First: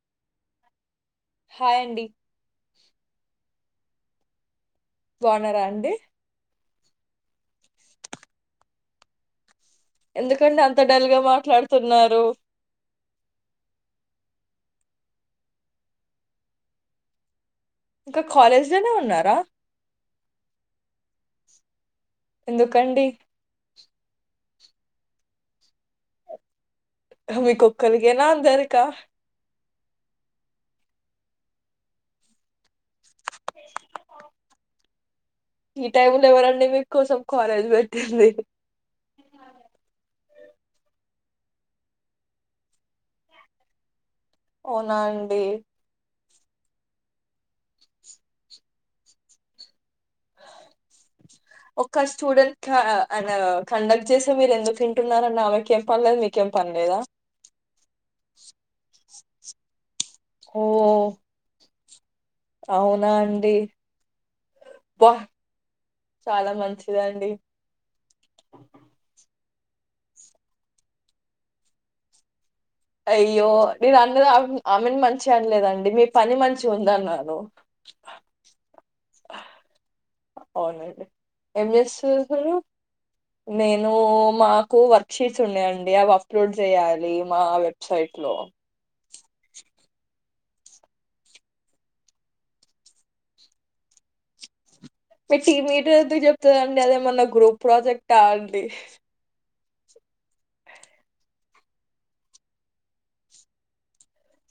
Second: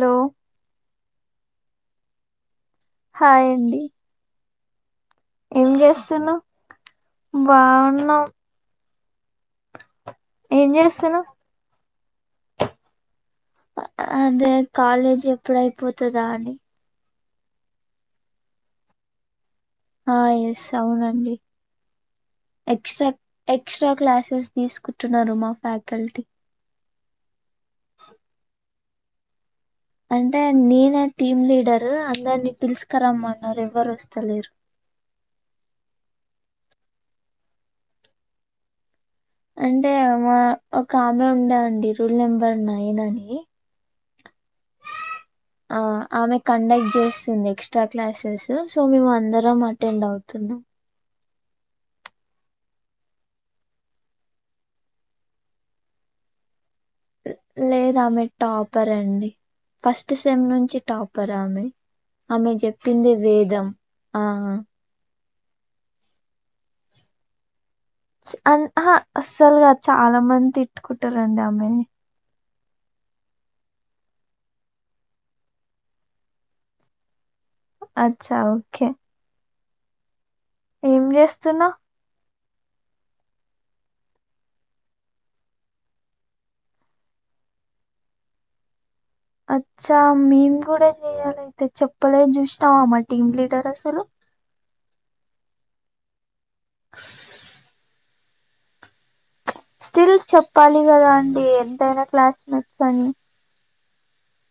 లో హాయ్ అండి హాయండి బాగున్నారా ఏం అండి? జేస్తున్నవ్ బావున్నం ఎందుకండి అంత డల్ గా చేస్తున్నావ్ మాట్లాడుతున్నారు నో అదే కాలేజ్ ఎప్పుడయిపోతదా అని ఇంకా కాలేజ్ లోనే ఉన్నారా? ఆ ఎస్ అవునండి ఎందుకండి? ఎక్స్్రా ఎక్స్ట్రా క్లాసెస్ తీసుకుంటున్నారు మా ఫ్యాకల్టీ మీ కొక్కలికేనా అందరికా అంటే నేనే టీమ్ లీడరు అందరినీ పిలుసుకరమ్మన్నారు ఎవ్వరు వస్తలేరు ఈ టైమ్ లో ఎవరండి మీ కోసం కాలేజ్ పెట్టింది. అంటే మా ఒక ఆమె ఉండే అండి రూల్ నెంబర్ నైన్ అని అవునా అండి ఆ ఆమె కండక్ట్ చేస్తుంది ఎక్స్ట్రా క్లాసెస్ సో మేము అందరం అటెండ్ అవుతున్నాం ఒక స్టూడెంట్ అ కండక్ట్ చేసి మీరు ఎందుకు వింటున్నారని ఆమెకి ఎం పనిలేదు మీకు ఎం లేదామె టాపర్ అండి ఫస్ట్ సెమ్ నుంచి ఓహ్! టాపర్ ఆమె ఆమె అవునా చెప్పిందే అండి? వేదం ఆ అబ్బా! చాలా మంచిది అండి అ అస్సలుగా చాలా మంది తిట్టుకుంటారండి అమ్మాయిని అయ్యో నేను అందరు ఆమెను మంచి అనలేదండి మీ పని మంచిగా ఉంది అన్నాను అచ్చా ఓకే ఏం అవునండి ఎం చేస్తున్నావ్ చేస్తున్నావ్ హలో నేను మాకు వర్క్ షీట్స్ ఉన్నాయండి అవి అప్లోడ్ చేయాలి మా వెబ్సైట్లో అచ్చా మేము కూడా చేయాలయితే చెప్పలేదు చూసినావా మా టీమ్ లీడర్ అసలు మీ టీం లీడర్ ఎందుకు చెప్ తే అండి అదేమన్నా గ్రూప్ ప్రాజెక్ట్ క అండి స్టిల్ చెప్పాలి కదా అండి ఎంతైనా క్లాస్ మేట్స్ అని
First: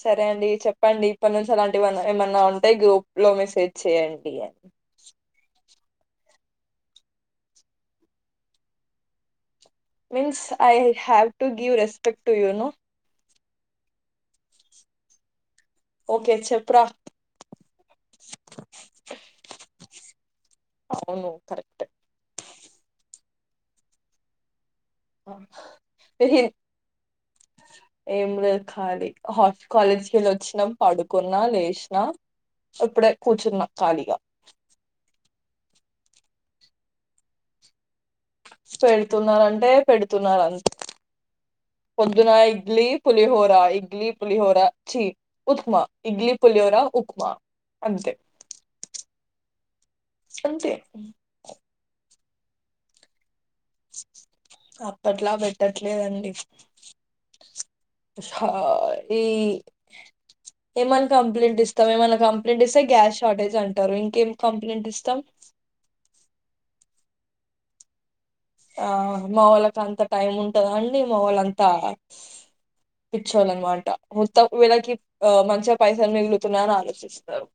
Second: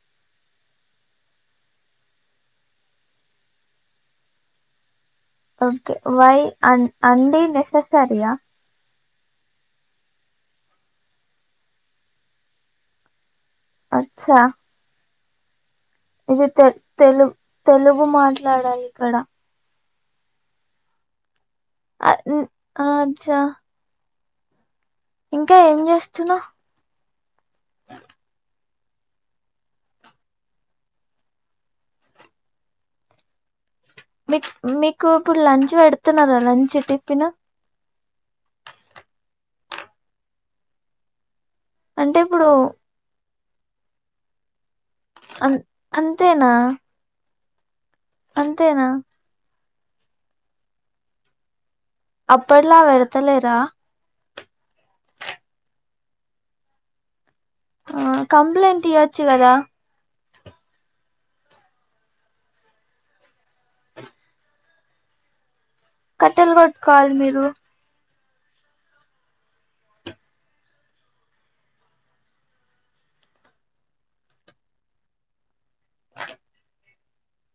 సరే అండి చెప్పండి ఇప్పటి నుంచి అలాంటివన్న ఏమన్నా ఉంటాయి గూఫ్ లో మెసేజ్ చేయండి అని ఓకే వై ఆ అండి నెస్ సరియా means I have to give respect to you no అచ్చా ఓకే ఇది తె చెప్పురా తెలు తెలుగు మాట్లాడాలి ఇక్కడ అవును కరేక్ట్ ఆ అచ్చా ఇంకా ఏం చేస్తున్నావ్ ఏం లేదు కాలి హ కాలేజ్ వెళ్ళి వచ్చినాం పడుకున్నా లేచినా ఇప్పుడే కూర్చున్నా ఖాళీగా మీ మీకు ఇప్పుడు లంచ్ పెడుతున్నారా లంచ్ టిఫిను పెడుతున్నారంటే పెడుతున్నారు అంతే అంటే పొద్దునా ఇప్పుడు ఇడ్లీ పులి హోర ఆ ఇడ్లీ పులిహోరా చీ అన్ ఉప్మా ఇడ్లీ అంతేనా పొలిహోరా ఉప్మా అంతే అంతేనా అంతే అప్పుడలా వెడతలేరా అప్పట్లా పెట్టట్లేదండి ఆ కంప్లైంట్ ఈ ఇయ్యొచ్చు కదా ఏమన్ని కంప్లైంట్ ఇస్తాం ఏమైన్నా కంప్లైంట్ ఇస్తే గ్యాస్ షార్టేజ్ అంటారు ఇంకేం కం ఎంటిష్టం కట్టెల్ గొట్టుకోవాలి మీరు. ఆ మా వాళ్ళకి అంత టైం ఉంటందా అండి మా వాళ్ళ అంతా, పిచ్చోలనమాట మొత్తం వీళ్ళకి ఆ మంచిగా పైసల్ మిగులుతున్నాయ్ అని ఆలోచిస్తారు.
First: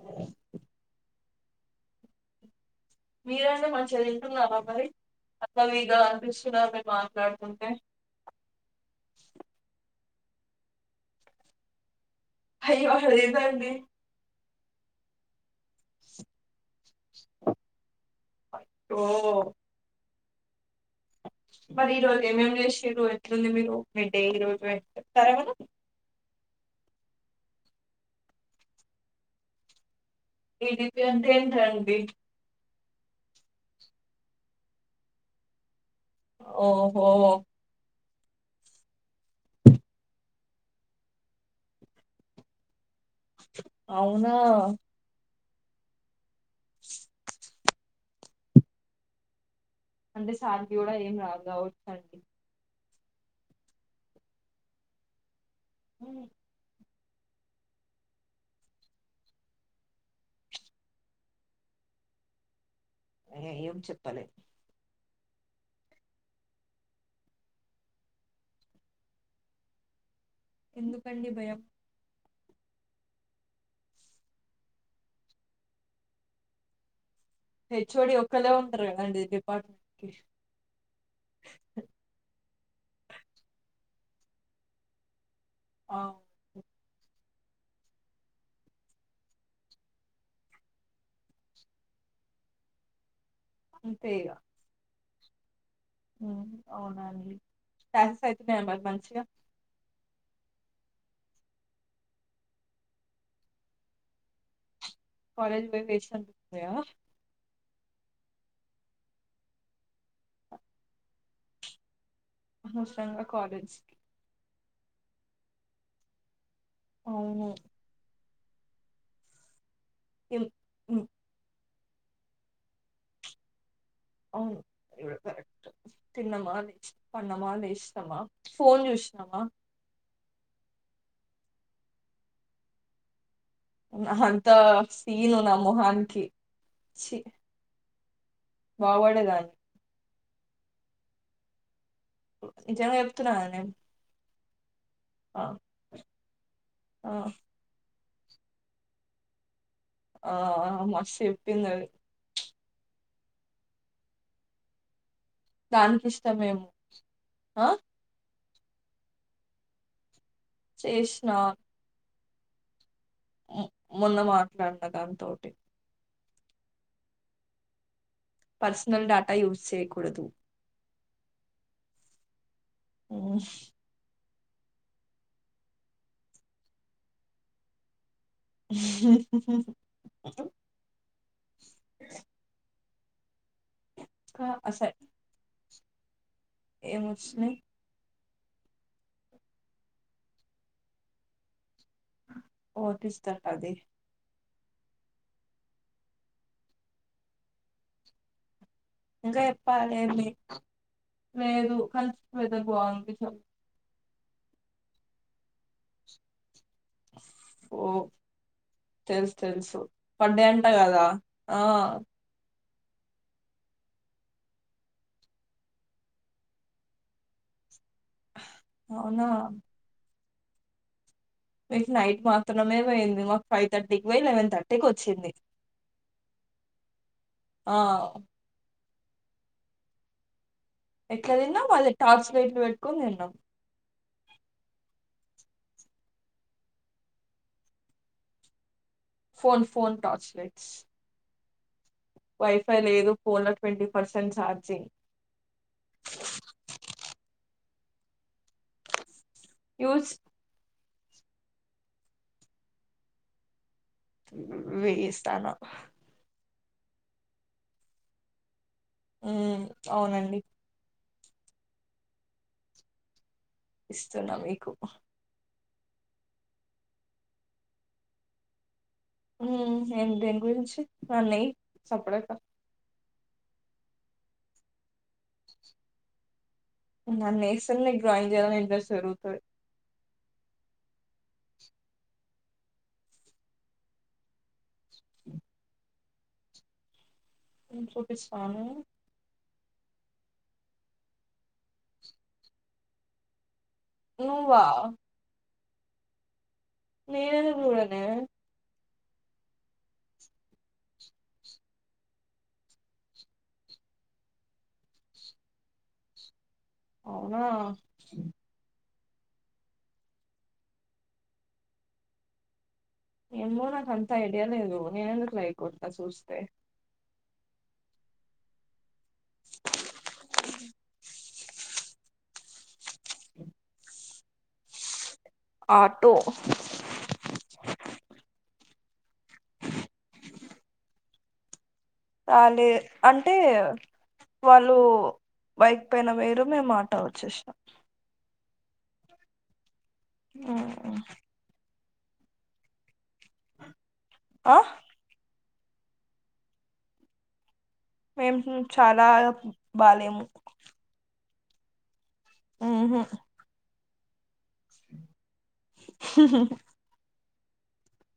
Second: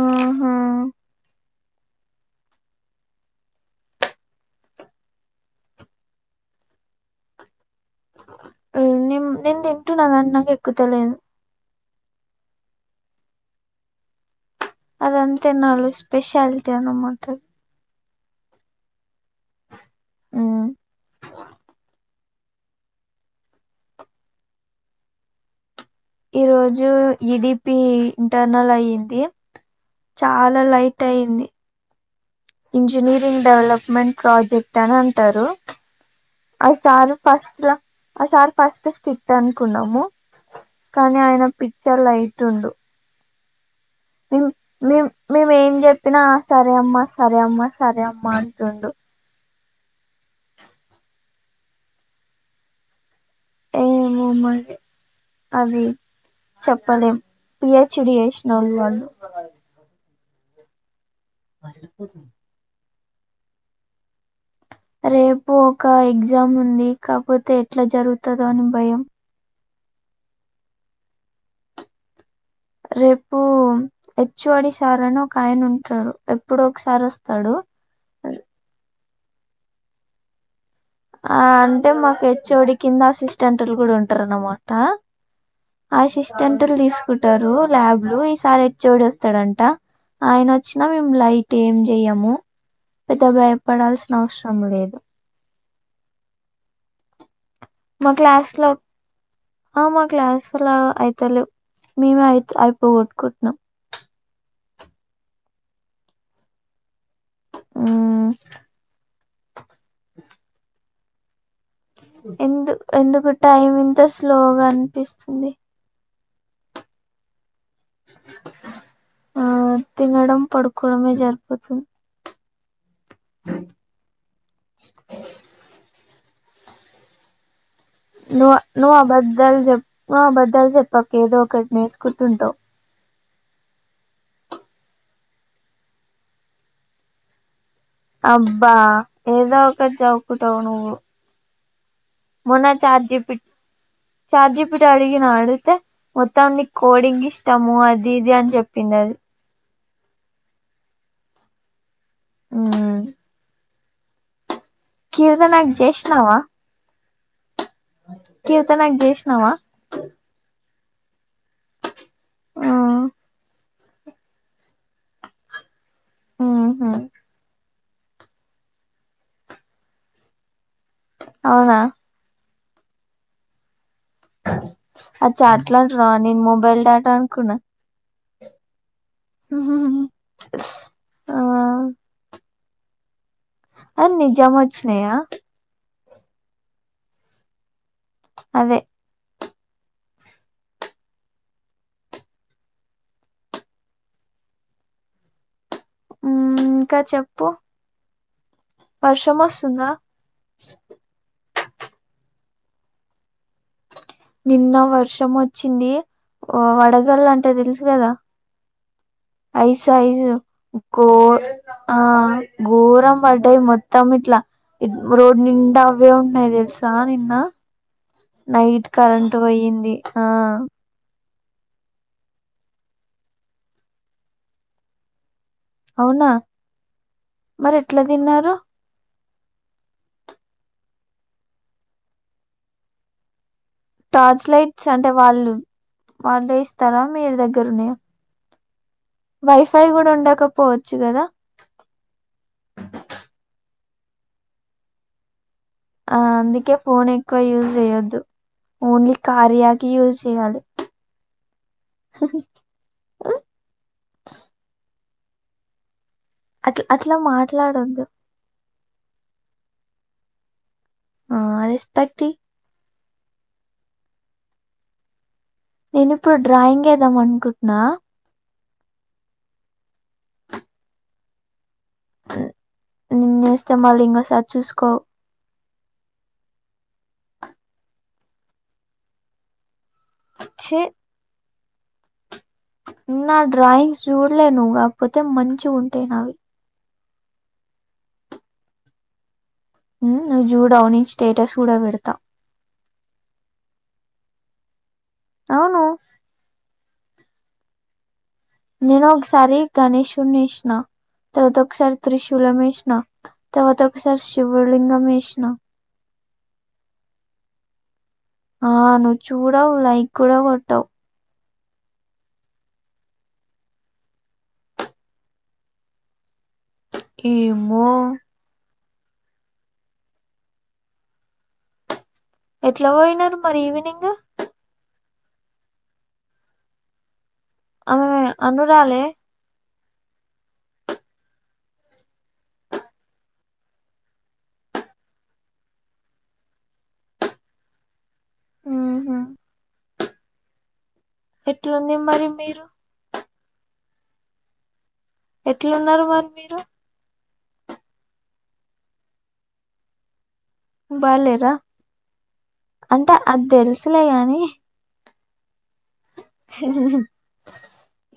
ఆహా మీరండి మంచిగా తింటున్నారా మరి, [unintelligible] అసలాగా అనిపిస్తున్నది మేము మాట్లాడుతుంటే నిమ్ నేన్ తింటున్న గానీ నాకు ఎక్కుతాలేదు హయ్యో అలా లేదండి. అదం నాలో స్పెషాలిటీ అన్నమాట. ఓ మరి ఈ రోజు ఏమేం చేసిర్రు ఎట్లుంది మీకు మి డే ఈ రోజు, చెప్తారా ఏమనా ఈ రోజు ఈడిపి ఇంటర్నల్ అయ్యంది. ఈ డి పి అంటే ఏంటండీ ఇంజనీరింగ్ డెవలప్మెంట్ ప్రాజెక్ట్ అని అంటారు. అ ఓహో సారు ఫస్ట్ ఆ సార్ ఫస్ట్ స్టట్ అనుకున్నాము, కానీ ఆయన పిచ్చలైట్ ఉండు. అవునా నేనేం చెప్పినా సరే అమ్మా సరే అమ్మ సరే అమ్మ అంటుండు. అంటే సార్కి కూడా ఏం రాద్ కావచ్చండి. ఏమో మరి అది సప్ పి హెచ్ డి చేసినోళ్లను అపో ఏ ఏం చెప్పాలి. రేపు ఒక ఎగ్జామ్ ఉంది, కాపోతే ఎట్లా జరుగుతుందో అని భయం. ఎందుకండి భయం రేపు హెచ్ ఓ డి సార్ అని ఒక ఆయన ఉంటరు, ఎప్పుడు ఒకసారి వస్ హె ఓ డి ఒక్కలే ఉంటరు అండి డిపార్ట్ ఆ అంటే మాకు హెచ్ ఓ డి కింద అసిస్టెంట్లు కూడా ఉంటరు అనమాట. ఆ, అసిస్టెంట్లు తీస్ స్కూటర్లు ల్యాబ్లు ఈ సార్ హెచ్ ఓ డి వస్తాడంట, ఆయన వచ్చినా మేము లైట్ ఏం చేయము. త భయపడాల్సిన అవసరం లేదు. ఉమ్ అవునండి మా క్లాసెస్ ఐతున్నయ మరి మంచిగా క్లాస్లా అయితలే మేమే అయి అయిపోగొట్టుకుంటున్నాం కాలేజ్ పోయి్ పేషెంట్ అనుకుంటివా ఉమ్ ఎందు అనవసరంగా ఎందుకు టైమ్ కాలేజ్ ఎంత స్లోగా అనిపిస్తుంది అవును ఆ తినడం ఇం- ఉమ్, పడుకోవడమే జరిపోతుంది అవును ఇవాడ కరట్ తిన్నం బగుంధి పన్నమా లేష్ ను నువు ఆబద్ద్దలు జ నువు ఆబద్దాలు చెప్పక ఏదో ఒకటి నేర్చుకుంటుంటావు అహా అంత సీన్ ఉన్నా మొహాన్ కి అబ్బా ఏదో ఒకాటి చెప్ ట్టవు నువు మన నిజంగా చెప్తున్నా చార్జపి కదా నేను చజ బట్ అడిగ నా ఆ ఆడుతతే మత్తవ న కోడింగ్ ఇష్టము అ దిది అని చెపింధి అధి ఆ మషి చెప్పింద అధి ఆ కిర్దనాగ్ దానికి జ్యేష్ణవా ఇష్టమేమో ఆ కీర్తనగ్ చెస్నావా చెస్నా ఆ మొన్న మాట్లాడిన దాని తటి మ్మ్హ్ పర్సనల్ డాాటా యూజ్ చేయకూడదు అవునా ఉమ్ అచా ఆట్లంటనవా నేను మొబైల్ డేటా అనుకున్నా హు హు హు ఆ అ నిజం వచ్చినయా ఏముచ్చన్నాయి అదే ఓ ఈ హటాటా అధి ఉమ్ ఇంకా చెప్పు వర్షం ఇంకా వస్తుందా చెప్పాలి ఏంది లేదు కలిసి పెద్ద బావుంది చ నిన్న వర్షం వచ్చింది ఓ వడగళ్ళు అంటే తెలుసు ఓ కదా తెలుసు అయి తెలుసు సైజు పడ్డే అంట కదా ఒక్కో ఆ ఘోరం పడ్డాయి మొత్తం ఇట్లా రోడ్డు నిండా అవే ఉంటన్నాయి తెలుసా నిన్న నైట్ అవునా కరెంటు పోయింది ఆ మీకు నైట్ మాత్రమే పోయింది మాకు ఫైవ్ థర్టీకి పోయి లెవెన్ థర్టీకి వచ్చింది. అవునా ఆ మరి ఎట్లా తిన్నారు ఎట్లా తిన్నాం అది టార్చ్ లైట్లు పెట్టుకొని తిన్నాం. టార్చ్ లైట్స్ అంటే వాళ్ళు వాళ్ళే ఇస్తారా మీరు దగ్గరున్నాయా ఫోన్ వైఫై ఫోన్ కూడా టార్చ్ లైట్స్ ఉండకపోవచ్చు కదా వైఫై లేదు ఫోన్ లో ట్వంటీ పర్సెంట్ ఛార్జింగ్ ఆ అందుకే ఫోన్ ఎక్కువ యూజ్ చేయొద్దు ఓన్లీ కార్య కీ యూజ్ యూస్ చేయాలి. ఆ వేస్ట్ దాన అట్ అట్లా మాట్లాడొద్దు. హ్మ్ అవునండి ఆ రెస్పెక్ట్ ఈ ఇస్తున్నా మీకు నేను ఇప్పుడు డ్రాయింగ్ వేద్దామనుకుంటున్నా హ్మ్ ఏం దేని గురించి అన్నాయి చప్పుడైతా నిన్ను వేస్తే మళ్ళీ ఇంకోసారి చూసుకోవు నన్ను వేస్తేనే నీకు డ్రాయింగ్ చేయాలని ఇంట్రస్ట్ జరుగుతది. చీ నా డ్రాయింగ్స్ చూడలే నువ్వు పోతే మంచిగా ఉ టేనావి చూపిస్తాను నువ్వు చూడవు నే స్టేటస్ కూడా పెడతా. నువ్వా అవును నేనెందుకు చూడనే నేను ఒకసారి గణేషుని వేసినా తర్వాత ఒకసారి త్రిశూలం వేసినా తర్వాత ఒకసారి శివ లింగం వేసినా అవునా ఆ నువ్వు చూడవు లైక్ కూడా కొట్టవు ఏమో నాకు అంత ఐడియాలేదు నేనెందుకు లైక్ కొడతా చూస్తే ఏమో ఎట్లా పోయినారు మరి ఈవినింగ్ ఆటో అమె అనురాలె రాలే అంటే వాళ్ళు బైక్ పైన పోయారు మేము ఆటో వచ్చేసాం ఆహ హమ్ ఎట్లుంది మరి మీరు ఆ ఎట్లు ఉన్నారు మరి మీరు మేము చాలా బాలేము బా లేర మ్మ్ హ్మ్ అంటే అది తెలుస్ ఉన్నీలే కానీ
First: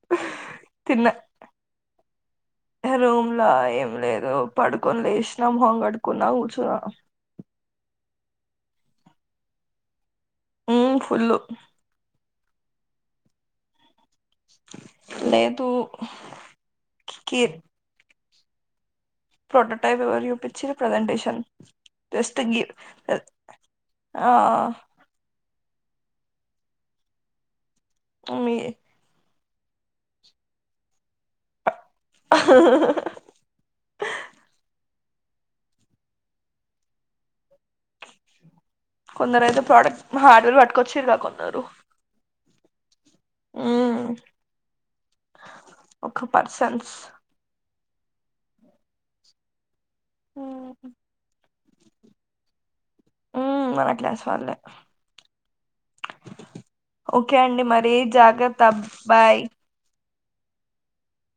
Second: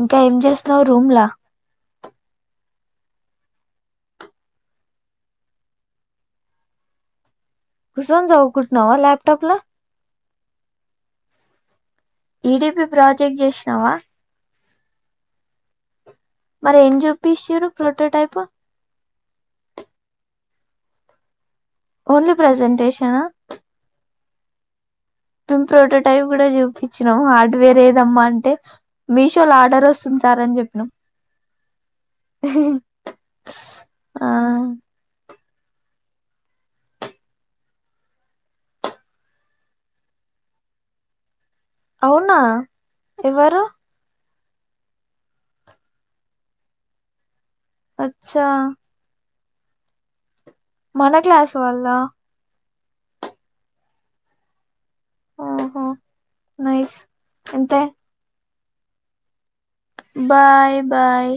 ఇంకా ఏం చేస్తావ్ రూమ్ లా రూమ్లా ఏం లేదు పడుకొని లేసినాం హంగడుకున్నా కూర్చునా కుసోన్ చదువుకుంటున్నావ్ లాప్టాప్ లో హమ్ ఫుల్లు ఈడీపి ప్రాజెక్ట్ చేసినావా లేదు మరి ఏం కి చూపిస్తుర్రూ ప్రోటోటైప్ బ ప్రోటోటైప్ వివర్ చూపిచ్చుర్రు ప్రజెంటేషన్ ఓన్లీ జస్ట్ గి ప్రెసెంటేషనా ఆ ప్రొటోటైప్ కూడ చూపించినాము హార్డ్ వేరే ఏదమ్మా అంటే మీ విష్ చ ఆర్డర్ వస్తుంది సార్ అన్ చొప్నం ఆ కొందరు అయితే ప్రోడక్ట్ హార్డ్వేర్ పట్టుకొచ్చారు కా కొన్నారు అవునా ఎవరు హమ్ ఒక పర్సన్స్ అచ్చా మన క్లాస్ వాళ్ళ హమ్ మన క్లాస్ వాళ్లే హమ్ ఒకే అండి మరి జాగ్రత్త తబ్ బాయ్ బాయ్ బాయ్